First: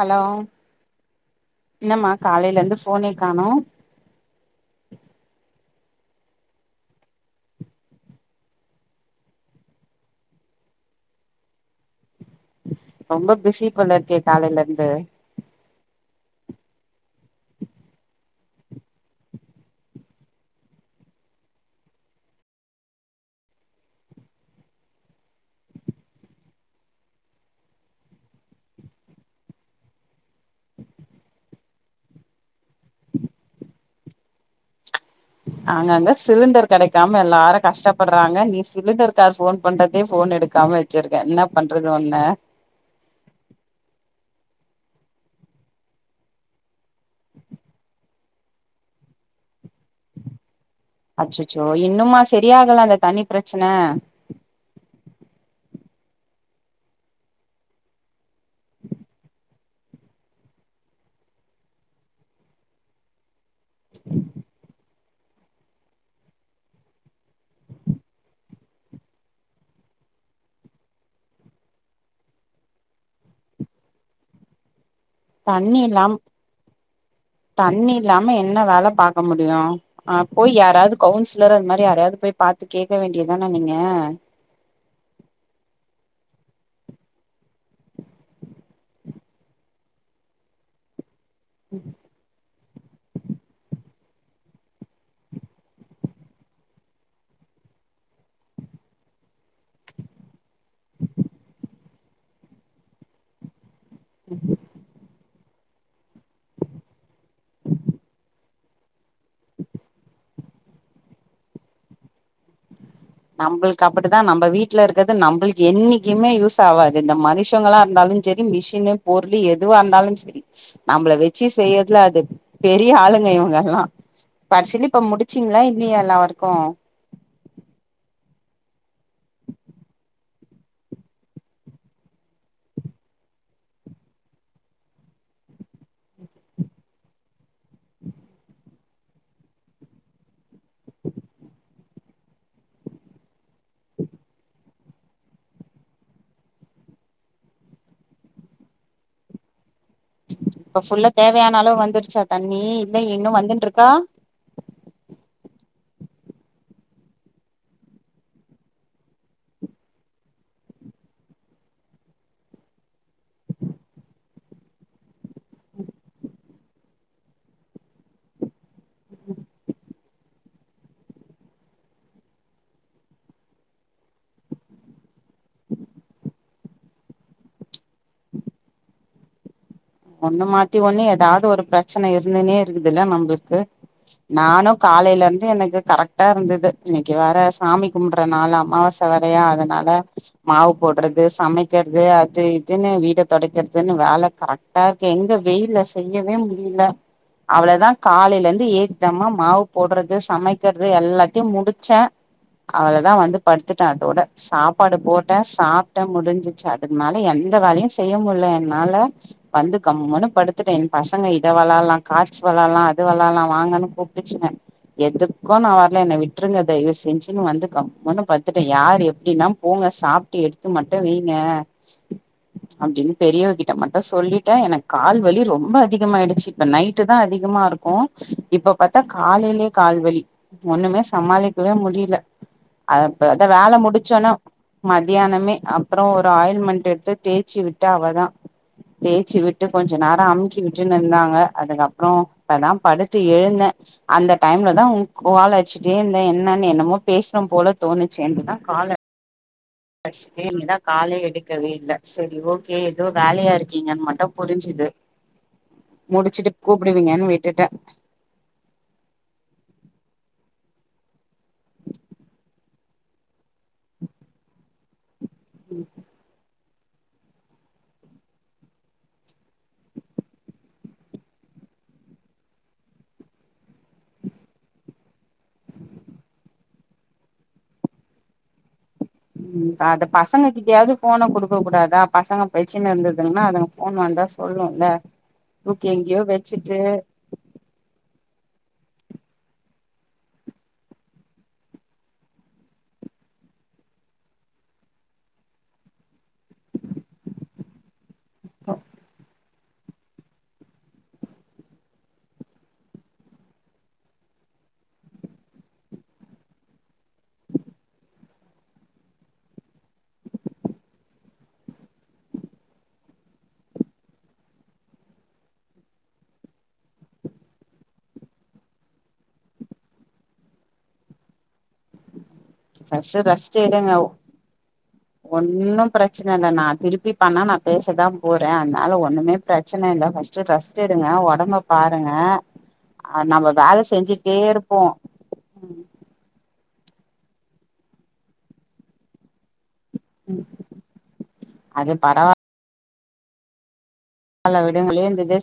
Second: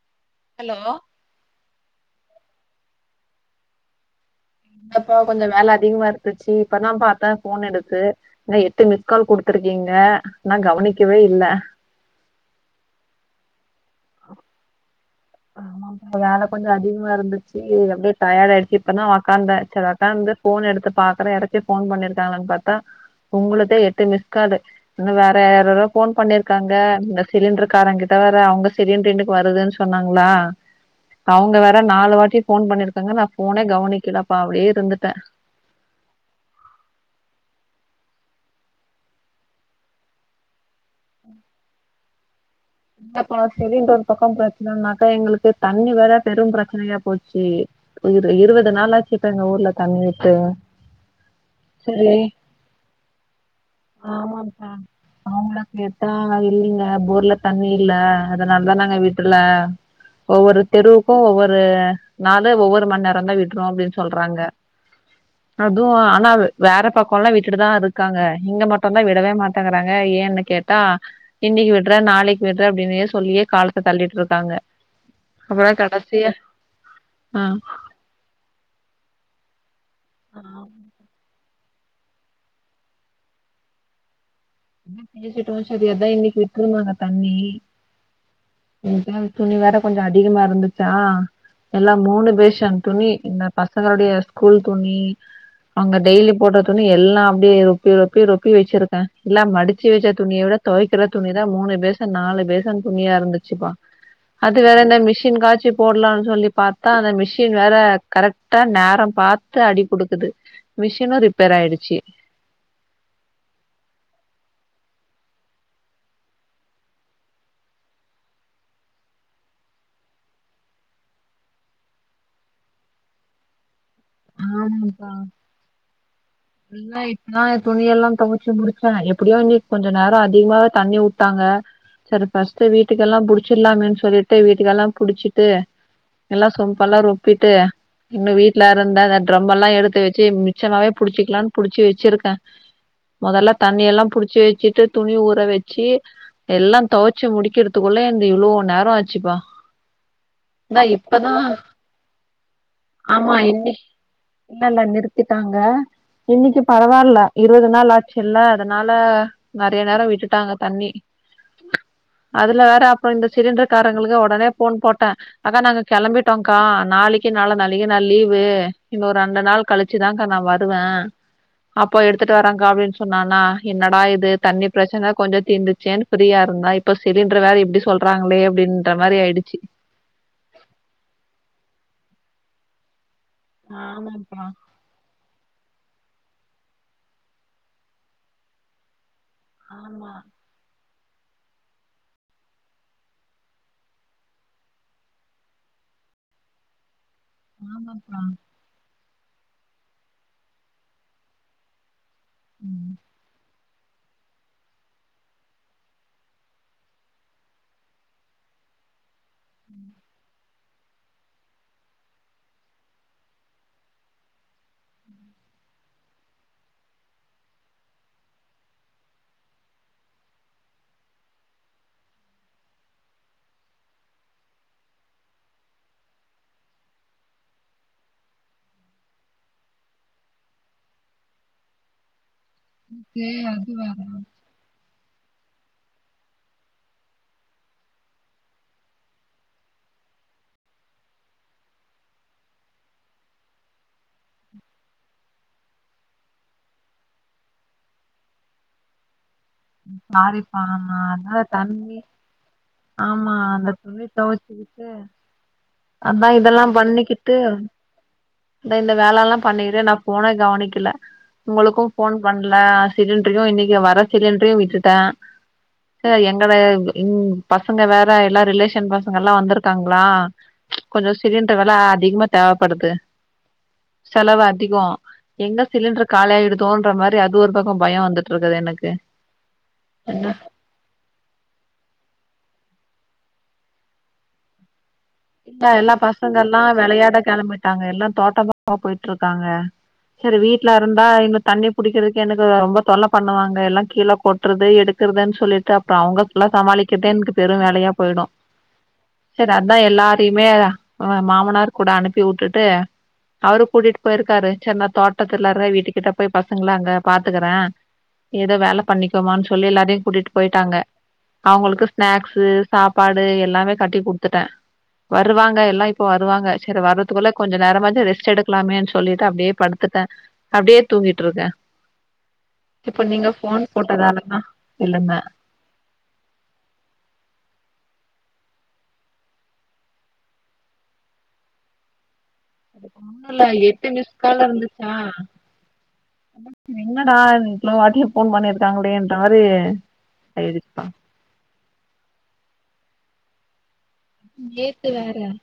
hello hello என்னம்மா காலையில இருந்து போனே காண்ணோ இல்லப்பா கொஞ்ச வேல அதிகமா இருந்துச்சு இப்பதா பாத்த போன் எடுத்து என்ன எட்டு மிஸ் கால் குடுத்துருக்கீங்க நா கவனிக்கவே இல்ல ரொம்ப பிஸி போல இருக்கே காலையில இருந்து ஆமாப்பா வேல கொஞ்ச அதிகமா இருந்துச்சி அப்டியே டயர்டா ஆயிச்சி இப்பதா உகாந்த சரி உகாந்து போன் எடுத்து பாக்குற யாராச்சு போன் பண்ணிருக்கங்கள்ளா பாத்தா உங்களது தா எட்டு மிஸ் காலு இன்னு வேற யாராரே ஃபோன் பண்ணிருக்காங்க இந்த சிலிண்ட்ரு காரங்கிட்ட வேற அவங்க சிலிண்ட இன்னிக்கி வருதுன்னு சொன்னாங்க ங்களா அவங்க வேற நாலு வாட்டி ஃபோன் பண்ணிருக்காங்க நா ஃபோனே கவனிக்கலப்பா அப்டியே இருந்துட்டே அங்கங்க சிலிண்டர் கெடைக்காம எல்லாரு கஷ்டப்படறாங்க நீ சிலிண்டர் கார் ஃபோன் பண்றதே ஃபோன் எடுக் காம வெச்சிருக்க என்ன பண்றது உன்ன இல்லப்பா சிலிண்டர் ஒரு பக்கோ பிரச்சன்னன்னாக்கா எங்களுக்கு தண்ணி வேற பெரும் பிரச்சனையா போச்சு ஒரு இருவது நாளாச்சு இப்ப எங்க ஊர்ல தண்ணி விட்டு அச்சச்சோ சரி இன்னுமா செரி ஆகல அந்த தண்ணி பிரச்சன ஆமாப்பா அவங்கள கேட்டா இல்லிங்க ஃபோர்ல தண்ணி இல்ல அதனாலதா நாங்க விடுல ஒவ்வொரு தெருவுக்கு ஒவ்வொரு நாலு ஒவ்வொரு மண் நேர தா வீட் ரோ அப்டின்னு சொல்றாங்க அது ஆனா வேற பக்கல்லா விட்டுட்டுதா இருக்காங்க இங்க மட்டு தா விடவே மாட்டேங்கறாங்க ஏன்னு கேட் டா இன்னிக்கி விட்றே நாளிக்கி விட்றே அப்டின்னே சொல்லியே காலத்த தள்ளிட்டு இருக்காங்க அப்றோ தண்ணி இல்லாம் கடைசியா ஆ தண்ணி இல்லாம என்ன வேல பாக்க முடியு போய் ஆமா யாராவது கவுன்ச லரு அந்த மாறி யாரவது போய் பாத்து கேக் வேண்டியதானா நீங்க பேசிட்டோ சேரி அதா இன்னிக்கி விட்டுருவாங்க தண்ணி நேத்து வேற துணி வேற கொஞ்ச அதிகமா இருந்துச்சா எல்லா மூணு பேஷன் துணி இந்த பசங்களுடைய ஸ்கூல் துணி அவங்க டெய்லி போட்ற துணி எல்லா அப்டியே ரொப்பி ரொப்பி ரொப்பி வெச்சிருக்க எல்லா மடிச்சு வைச்ச துணிய விட தொவைக்கிற துணி தா மூணு பேஷன் நாலு பேஷன் துணியா இருந்துச்சுப்பா அது வேற இந்த மிஷ மிஷின் காச்சி போட்லான்னு சொல்லி பாத்தா அந்த மிஷின் வேற கரெக்டா நேரம் பாத்து அடி குடுக்குது மிஷினு ரிப்பேர் ஆயிடுச்சு நம்பள்க்கு அப்டி தா நம்ம வீட்ல இருக்கறது நம்பள்க்கு என்னைக்குமே யூஸ் ஆகாது இந்த மனுஷங்களா இருந்தாலு செரி மிஷினு பொருளு எதுவா இருந்தாலு செரி நம்மள வெச்சு செய்றதுல அது பெரிய ஆளுங்க இவங்க எல்லா கடைசில இப்ப ஆமாப்பா முடிச்சீங்களா இல்லியா எல்லா ஒர்க்கு இப்பதா துணி எல்லா தொவச்சு முடிச்சே எப்டியோ இன்னிக்கி கொஞ்ச நேர அதிகமாவே தண்ணி உட்டாங்க செரி ஃபஸ்ட்டு வீட்டுக்கெல்லா புடிச்சலாமேன்னு சொல்லிட்டு வீட்டுக்கெல்லா புடிச்சிட்டு எல்லா சொப்பெலா ரொப்பிட்டு இன்னு வீட்ல இருந்த அந்த ட்ரம் எல்லா எடுத்து வெச்சு மிச்சமாவே புடிச்சிக்கலானு புடிச்சி வெச்சிருக்கே மொதல்ல தண்ணியெல்லா புடிச்சு வெச்சிட்டு துணி ஊற வெச்சு எல்லா தொவச்சு முடிக்கிறதுக்குள்ள இந்த இவ்ளோ நேர ஆச்சுப்பா இப்ப இந்தா ஃபுல்லா இப்பதா தேவையான அளவு வந்துருச்சா தண்ணி இல்ல இன்னு வந்துட்ருக்கா இல்லல்ல நிறுத்திட்டாங்க இன்னிக்கி பரவால்ல இருவது நாள் ஆச்சு இல்ல அதனால நெறைய நேரோ விட்டுட்டாங்க தண்ணி அதுல வேற அப்ப இந்த சிலிண்டர் காரங்களுக்கு ஒடனே போன் போட்ட அக்கா நாங்க கெளம்பிட்டோங்க்கா நாளிக்கி நாள நாளிக்கி நா லீவு இன்னோ ரெண்டு நாள் கழிச்சு தாங்க்கா நா வருவே அப்போ எடுத்துட்டு வர்றாங்கா அப்டின்னு சொன்னானா என்னடா இது தண்ணி பிரச்சன கொஞ்ச தீர்ந்துச்சேன்னு ஃபிரியா இருந்தா இப்ப சிலிண்டர் வேற இப்டி சொல்றாங்களே அப்டின்ற மாறி ஆயிடுச்சு ஒண்ணு மாத்தி ஒண்ணு ஏதாவுது ஒரு பிரச்சனை இருந்தனே இருக்குதுல்ல நம்மளுக்கு ஆமாப்பா நானு காலையிலருந்து எனக்கு கரெக்டா இருந்தது இன்னைக்கு வேற சாமி கும்பறனாலாமா அம்ச சவறயா அதனால ஆமா மாவு போட்றது சமைக்கிறது அது இதுன்னு வீடு துடைக்கிறதுன்னு வேல கரெக் தார்க்கே எங்க வெயில செய்யவே முடியல அவ்ளதா ஆமாப்பா காலைய இருந்து ஏ இந்தம்மா மாவு போட்றது சமைக்கிறது எல்லாத்தியு முடிச்சே அவளதா வந்து படுத்துட்டே அதோட சாப்பாடு போட்டே சாப்டே முடிஞ்சிச்சு அதுக்கு மேல எந்த வேலையு ஸ் செய்ய முல்ல என்னால வந்து கம்முனு படுத்துட்டே எ பசங்க இத விளாலா கார்ட்ஸ் வளாலா அது வளலா வாங்கன்னு கூப்டுச்சுங்க எதுக்கு நா வரல என்ன விட்டுருங்க தயவு செஞ்சுன்னு வந்து கம்ன்னு பத்துட்ட யார் எப்டின்னா போங்க சாப்டு எடுத்து மட்டு வெய்ங்க அப்டின்னு பெரியவ கிட்ட மட்டு சொல்லி ட எனக்கு கால்வலி ரொம்ப அதிகமாயிடுச்சு இப்ப நைட்டு தா அதிகமா இருக்கு இப்ப பத்தா காலைலியே கால்வலி ஒண்ணுமே சமாளிக்கவே முடில அதப்ப அந்த எனக்கு அது வேல வேற முடுச்சோனோ மதியானமே அப்புறோ ஒரு ஆயில் மண்ட் எட்த்து தேச்சு வுட்ட அவதா தேச்சு விட்டு கொஞ்ச நேர அமுக்கி விட்டுன்னுந்தாங்க அதுக்கப்புறோ இப்பதா படுத்து எழுந்த அந்த டைம்ல தா உங்க கால்லச்சுட்டே இருந்த என்னன்னு என்னமோ பேசுனு போல தோணுச்சு என்றுத கால சாரிப்பா ஆ காலே அதா எடுக்கவே இல்ல தண்ணி சரி ஓகே ஏதோ ஆமா வேலையா அந்த துனி இருக்கீங்கன்னு மட்டு தொவச்சுக்கிட்டு புரிஞ்சுது அதா முடிச்சுட்டு இதல்லா கூப்பிடுவீங்கன்னு பண்ணிக்கிட்டு விட்டுட்டே நா இந்த வேலல்லா பண்ணிக்கிட்டு நா போனே கவனிக்கல உங்களுக்கு போன் பண்ல சிலிண்டரையு இன்னைக்கி வர சிலிண்டரையு விட்டுட்ட ம் எங்கட எங்க பசங்க வேற எல்லா ரிலேஷன் பசங்கல்லா வந்திருக்காங்களா கொஞ்ச சிலிண்டர் வேல அதிகமா தேவப்படுது செலவு அதிகோ எங்க சிலிண்டர் காலி ஆயிடுதோன்ற மாரி அது ஒரு பக்க பயோ வந்துட்டு இருக்குது எனக்கு ம் அத பசங்க இப்டியாவது போன குடுக்க கூடாதா பசங்க பிரச்சின இருந்ததுங்கன்னா அதுங்க போன் வந்தா சொல்லுல்ல இல்ல தூக்கி எல்லா எங்கேயோ பசங்கல்லா வச்சுட்டு வெளையாட கெளம்பிட்டாங்க எல்லா தோட்டபக்கோ போயிட்டு இருக்காங்க செரி வீட்ல இருந்தா இன்னு தண்ணி புடிக்கிறதுக்கு எனக்கு ரொம்ப தொல்லா பண்ணுவாங்க எல்லா கீலபோட் ட்றது எடுக்றதுன்னு சொல்லிட்டு அப்புற அவங்புள்ளா சமாளிக்கதே எனக்கு பெரு வேலயா போயிடு ஆஹ சரி அதா எல்லாரையுமே மாமனார் கூட அனுப்பி வுட்டுட்டு அவரு கூட்டிட்டு போயிருக்காரு சின்னா தோட்டத்துல்லார வீட்டுக்கிட்ட போய் பசங்கள அங்க பாத்துக்கற ஏதோ வேல பண்ணிக்கோமான்னு சொல்லி எல்லாரையு கூட்டிட்டு போயிட்டாங்க அவுங்களுக்கு ஸ்நாக்சு சாப்பாடு எல்லாமே கட்டி குடுத்துட்ட வருவாங்க எல்லா இப்போ வருவாங்க சேரி வர்றதுக்குள்ள கொஞ்சோ நேரமாசு ரெஸ்ட் எடுக்கலாமேனு சொல்லிட்டு அப்டியே படுத்துட்டே அப்டியே தூங்கிட்ருக்கே இப்போ ஃபஸ்ட்டு நீங்க ரெஸ்ட் ஃபோன் எடுங்க போட்டதாலதா எழுந்தே ஒன்னு பிரச்சன இல்ல நா திருப்பி பண்ணா நா பேசதா போறே அதனால ஒண்ணுமே பிரச் ச்சன இல்ல பஸ்ட்டு ரெஸ்ட் எடுங்க ஒடம்ப பாருங்க அ முன்னல்லா நம்ம வேல எட்டு செஞ்சுட்டே மிஷ்காலா இருப்போ இருந்துச்சா என்னடா இவ்ளோ வாட்டிய போன் பண்ணிருக்காங்களேன்ற மாரி ஆயிடுச்சிக்கா அதுப் பரவா நேத்து விடுங்க வேற விழுந்தது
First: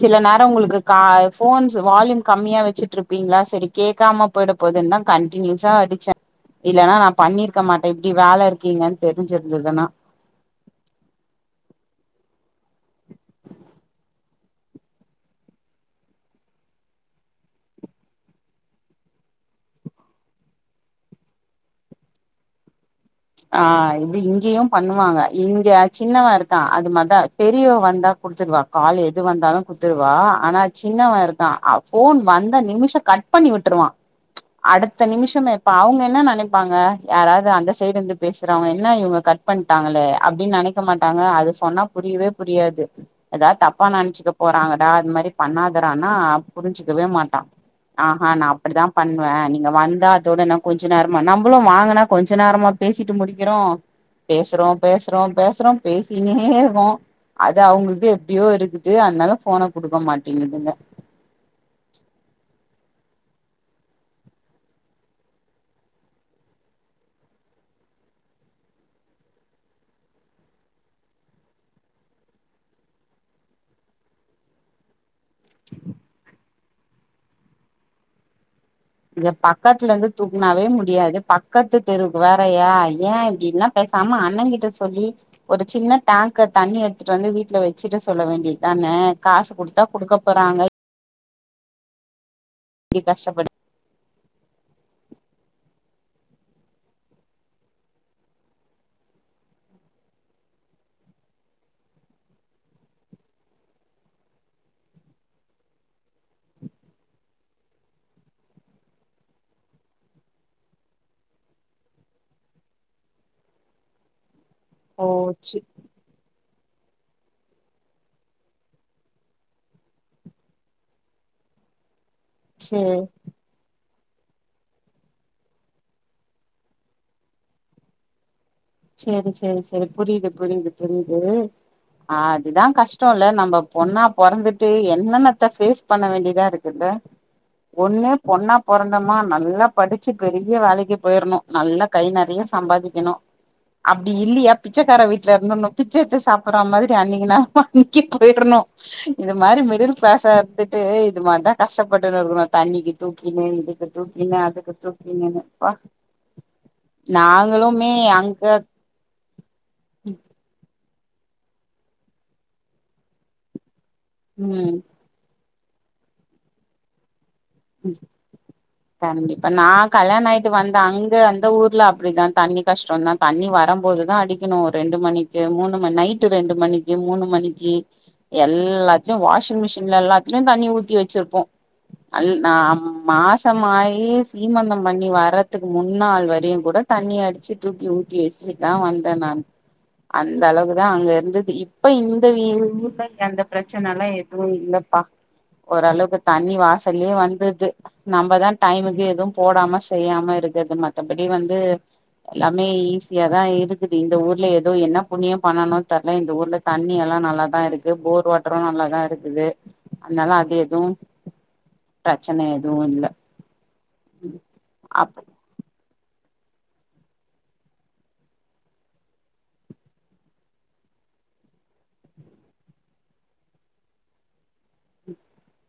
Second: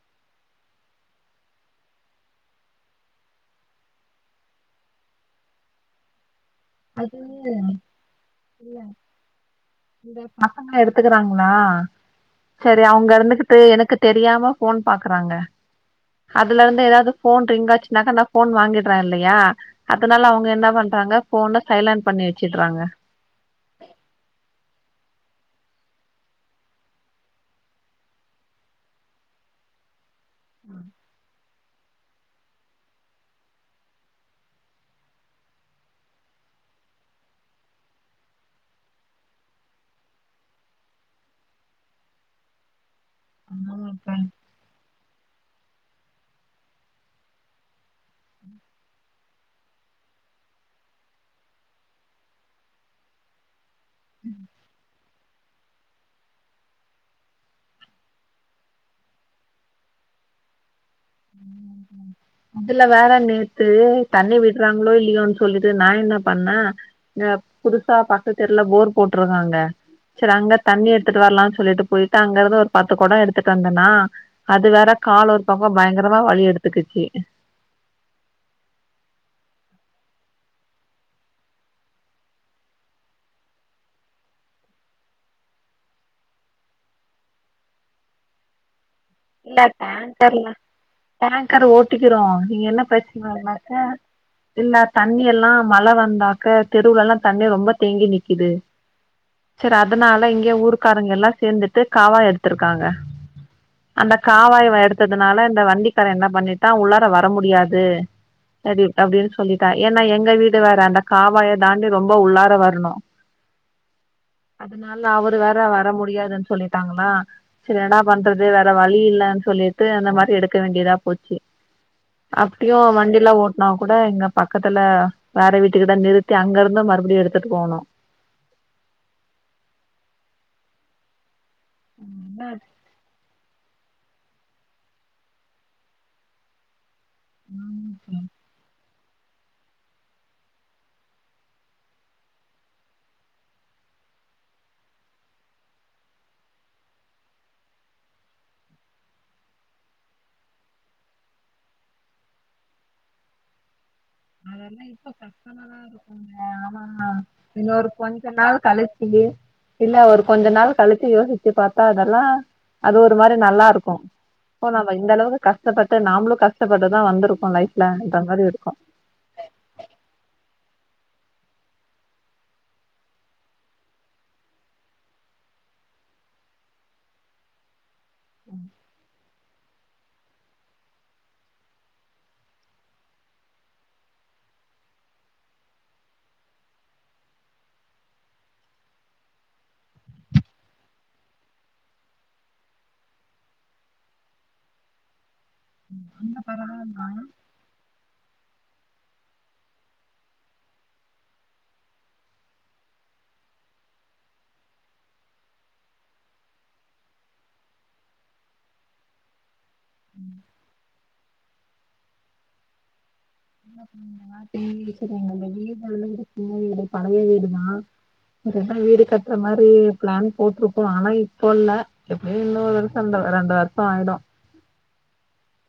சில நேரோ உங்குளுக்கு கா ஃபோன்ச் வால்யூம் கம்மியா வெச்சிட்ருப்பீங்ளா செரி கேக்காமப் போய்டப் போதுன்தா கண்ட்டினியூஸா அடிச்சே இல்லனா நா அது பண்ணிருக்க மாட்டே இப்டி வேல இருக்கீங்கன் தெரிஞ்சிருந்துதனா இந்தப் பசங்க எடுத்துகிறாங்ளா செரி அவுங்க இருந்துகிட்டு எனுக்குத் தெரியாம ஃபோன் பாக்றாங்க அதுல இருந்து எதாது ஃபோன் ரிங் ஆச்சுனாக்கா நா ஃபோன் வாங்கிட்ற இல்லையா அதனால அவுங்க என்ன பண்றாங்க ஃபோன சைலன்ட் பண்ணி வெச்சிட்றாங்க அ இது இங்கியும் பண்ணுவாங்க இங்க சின்னவே இருக்கா அது மாதா பெரியவே வந்தா குடுத்துருவா காலு எது வந்தாலு குத்துருவா ஆனாச் சின்னவே இருக் தா அவ் ஃபோன் வந்த நிமிஷ கட் பண்ணி விட்ருவா அடுத்த நிமிஷமே இப்ப அவுங்க என்ன நெனைப்பாங்க யாராது அந்த சைடு இந்துப் பேசறவுங்க என்ன இவுங்க கட் பண்ட்டாங்களே அப்டின் நெனைக்க மாட்டாங்க அது சொன்னாப் புரியவே புரியாது எதாத் தப்பா ஆமாப்பா நென்ச்சுக்கப் போறாங்கடா அத் மாரிப் பண்ணாதறான்னா புரிஞ்சுக்கவே மாட்டா ஆஹா நா அப்டிதாம் பண்வே நீங்க வந்தா அதோட நா கொஞ்சோ நேரமா நம்புளு வாங்கனா கொஞ்ச நேரமாப் பேசிட்டு முடிக்கிறோ பேசறோ பேசறோ பேசறோம் பேசிகினே இருகோ அது அவுங்குள்க்கு எப்டியோ இருக்குது அன்னால ஃபோன குடுக்க மாட்டிங்கிதுங்க ம் இதுல வேற நேத்து தண்ணி விட்றாங்ளோ இல்லியோன் சொல்லிட்டு நா என்னப் பண்ணே நப் புதுசாப் பக்கத் தெர்ல போர் போட்ருக்காங்க செரி அங்கத் தண்ணி எட்த்துட்டு வர்லான் சொல்லிட்டு போயிட்டு அங்க இருந்து ஒரு பத்து கொடோ எடுத்துட்டு வந்தனா அது வேற கால் ஒரு பக்கோ பயங்கரமா வழி எடுத்துகிச்சி இங்கப் பக்கத்லந்து துக்னாவே முடியாது பக்கத்து தெருவுக்கு வேறயா ஏ இப்டி என்னப் பேசாம அண்ணேங் கிட்ட சொல்லி ஒரு சின்ன டேங்க்கர் தண்ணி எட்த்துட்டு வந்து வீட்ல வெச்சிட சொல்ல வேண்டித்தானே காசு இல்ல குடுத்தா குடுக்க டேங்கர்ல போறாங்க டேங்கர் ஓட்டிகிறோ இங்க என்னப் இப்டி கஷ்டப்படு பிரச்சனனாக்க இல்லத் தண்ணி எல்லா மழ வந்தாக்க தெருவுலலாந் தண்ணி ரொம்பத் தேங்கி நிக்கிது சேரி அதனால இங்க ஊருக்காரங்க எல்லா சேந்துட்டு காவா எடுத்துருக்காங்க அந்த காவாய்வ எடுத்ததுனால இந்த வண்டிக்கார என்ன பண்ணிட்டா உள்ளார வர முடியாது எடிப் அப்டின் சொல்லிட்டா ஏன்னா எங்க வீடு வறாண்டக் காவாய தாண்டி ரொம்ப உள்ளார வர்ணு அதுனால ஓ அவரு வேற வர முடியாதுன் சொல்லிட்டாங்களா செரி எனடாப் பண்றது வே ற வழி இல்லன் சொல்லிட்டு அந்த மாரி எடுக்க வேண்டியதாப் போச்சி அப்டியு சேரி வண்டிலா ஓட் னாக் கூட இங்க பக்கத்துல வேற வீட்டுகுதா நிறுத்தி அங்கருந்து மறுபடியு எடுத்துட்டு போவுணு சேரி சேரி சேரி புரியிது புரியிது புரியிது அதுதாங் கஷ் டோல்ல நம்பப் பொண்ணா பொறந்துட்டு என்னென்னத்த ஃபேஸ் பண்ண வேண்டிதா இருக்குல்ல ஒன்னு பொண்ணா பொறந் தமா நல்லாப் படிச்சிப் பெரிய வேலைக்கு போயிர்ணு நல்லாக் கை நெறைய சம்பாதிக்கிணு அப்டி இல்லியாப் பிச்சக்கார வீட்ல இருந்துர்ணு பிச்ச எத்து சாப்பறா மாதிரி அன்னிக்கி நா [unintelligible] போயிர்ணு இது மாரி மிடில் கிளாஸா இருத்துட்டு இது மார்தா கஷ்டப்பட்டுனு இருக்குணு தண்ணிக்கி தூக்கினு இதுக்குத் அதெல்லா இப்ப கஷ்டமாதா இருக்குங்க ஆனா நாங்களுமே இன்னொருக் கொஞ்ச அங்க நாள் [unintelligible] இல்ல ஒரு கொஞ்ச நாள் கழிச்சி யோசிச்சிப் பாத்தா அதெல்லா அது ஒரு மாரி நல்லாருக்கு அப்போ ம் நம்ம இந்த அளவுக்கு கஷ்டப்பட்டு நாமளு கஷ்டப்பட்டுதா வந்துருக்கோ லைஃப்ல ன்ற மாரி இருக்கு கண்டிப்பா நா கல்யாணோ ஆய்ட்டு வந்த அங்க அந்த ஊர்ல அப்டிதா தண்ணி கஷ்டோ தா தண்ணி வரம்போதுதா அடிக்கணு ஒரு ரெண்டு மணிக்கு மூணு ம நைட்டு ரெண்டு மணிக்கு மூணு மணிக்கு எல்லாத்லியு வாஷின் மிஷின்ல எல்லாத்லியு தண்ணி ஊத்தி வச்சிருப்போ அல் நா மாசமாயி சீமந்தோ பண்ணி வர்ரதுக்கு முன்னாள் வரையு கூட தண்ணி அடிச்சி தூக்கி ஊத்தி வச்சிட்தா வந்தே நானு அந்த அளவுக்தா அங்க இருந்துது இப்ப இந்த வீட்ல அந்த பிரச்சனலா எதுவு இல்லப்பா ஓரளவுக்கு அங்க தண்ணி வாஸ் பரவாயில்ல, துது நம்மதா டைமுக்கு எதுவு போடாம செய்யாம இருக்குது மத்தபடி வந்து எல்லாமே ஈஸியாதா இருக்குது இந்த ஊர்ல எதோ என்ன புண்ணியோ பண்ணணோ தெர்ல இந்த ஊர்ல தண்ணி எல்லா நல்லாதா இருக்கு போர் வாட்ரு நல்லாதா இருக்குது அதுனால அது எது பிரச்சன எதுவு இல்ல [unintelligible] வீடு அப் சின்ன வீடு பழைய வீடு தா இதுகப்ரோ வீடு கட்ற மாரி பிளான் போட்ருக்கோ ஆனா இப்போ இல்ல எப்டியு இன்னு ஒரு வர்ஷோ அந்த ரெண்டு வர்ஷோ ஆயிடு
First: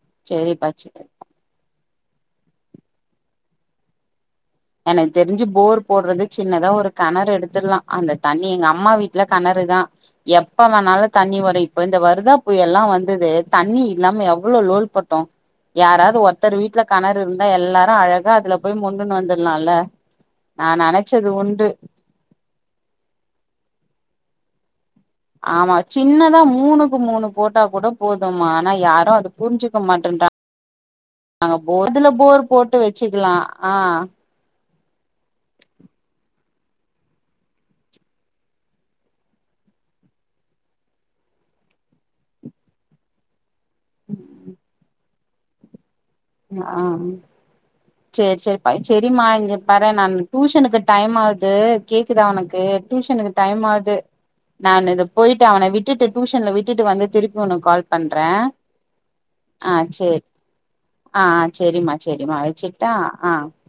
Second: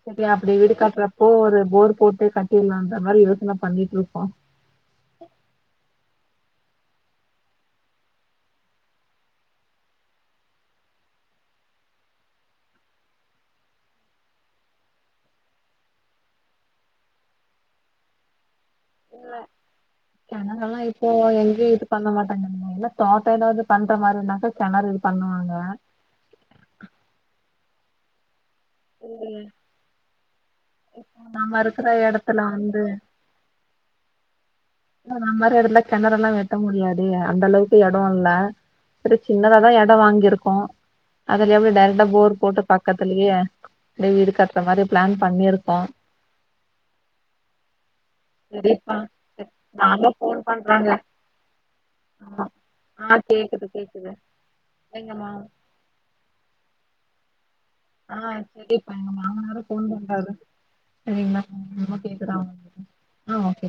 செரி அப்டி சேரிப்பா வீடு சே கட்றப்போ ஒரு போர் போட்டு கட்டிர்லான்ற மாரி யோசன பண்ணிட் இருக்கோ எனக்கு தெரிஞ்சு போர் போட்றது சின்னதா ஒரு கெணறு எடுத்துர்லா அந்த தண்ணி எங்க அம்மா வீட்ல கணறுதா எப்ப வேணாலு தண்ணி வரு இப்போ இந்த வருதா புய எல்லா வந்துது தண்ணி இல்லாம எவ்ளோ லோல் பட்டோ யாராது ஒருத்தர் வீட்டுல கணறு இருந்தா எல்லாரு அழக அதுல போய் மொன்டுன்னு வந்துடாலால கெணரெல்லா இப்போ எங்கேயு இது பண்ண மாட்டங்க அதுக்கு மொதல்ல தோட்டோ எதாவ்து வந்து பண்ற மாதிரி இருந்தாக்க கெணறு இது பண்ணுவாங்க ஆமா சின்னதா மூணுக்கு மூணு போட்டா கூட போதுமா ஆனா யாரு அத இல்ல, புரிஞ்சுக்க மாட்டேன்றாங்க நாங்க நம்ம இருக்கிற போர் அதுல இடத்துல போர் போட்டு வந்து வச்சுக்கலா அ நம் மாரி எடத்துல கெணறெல்லா வெட்ட முடியாது அந்த அளவுக்கு எடோ இல்ல ஒரு சின்னதாதா எடோ வாங்கியிருக்கோ அதுல எப்டி டேரக்டா போர் போட்டு பக்கத்துலயே வீடு கட்ற மாரி ப்ளான் பண்ணிருக்கோ ஆ சேர் சேர் சரிப்பா செரிம்மா சரி இங்க பரே நானு ஃபோன் டியூஷனுக்கு பண்றாங்க டைம் ஆகுது கேக்குதா ஆமா உனக்கு ஆ டியூஷனுக்கு டைம் கேக்குது ஆது கேக்குது நானு இதோ எங்கம்மா பொய்ட்டு அவன விட்டு டியூஷன்ல விட்டுட்டு வந்து திருப்பி உனக்கு கால் ஆ பண்றே சரிப்பா எங்க மாமனாரு ஆ போன் சேரி பண்றாரு ஆ ஆ செரிம்மா செரிம்மா வச்சுட்டா ஆ ஓகே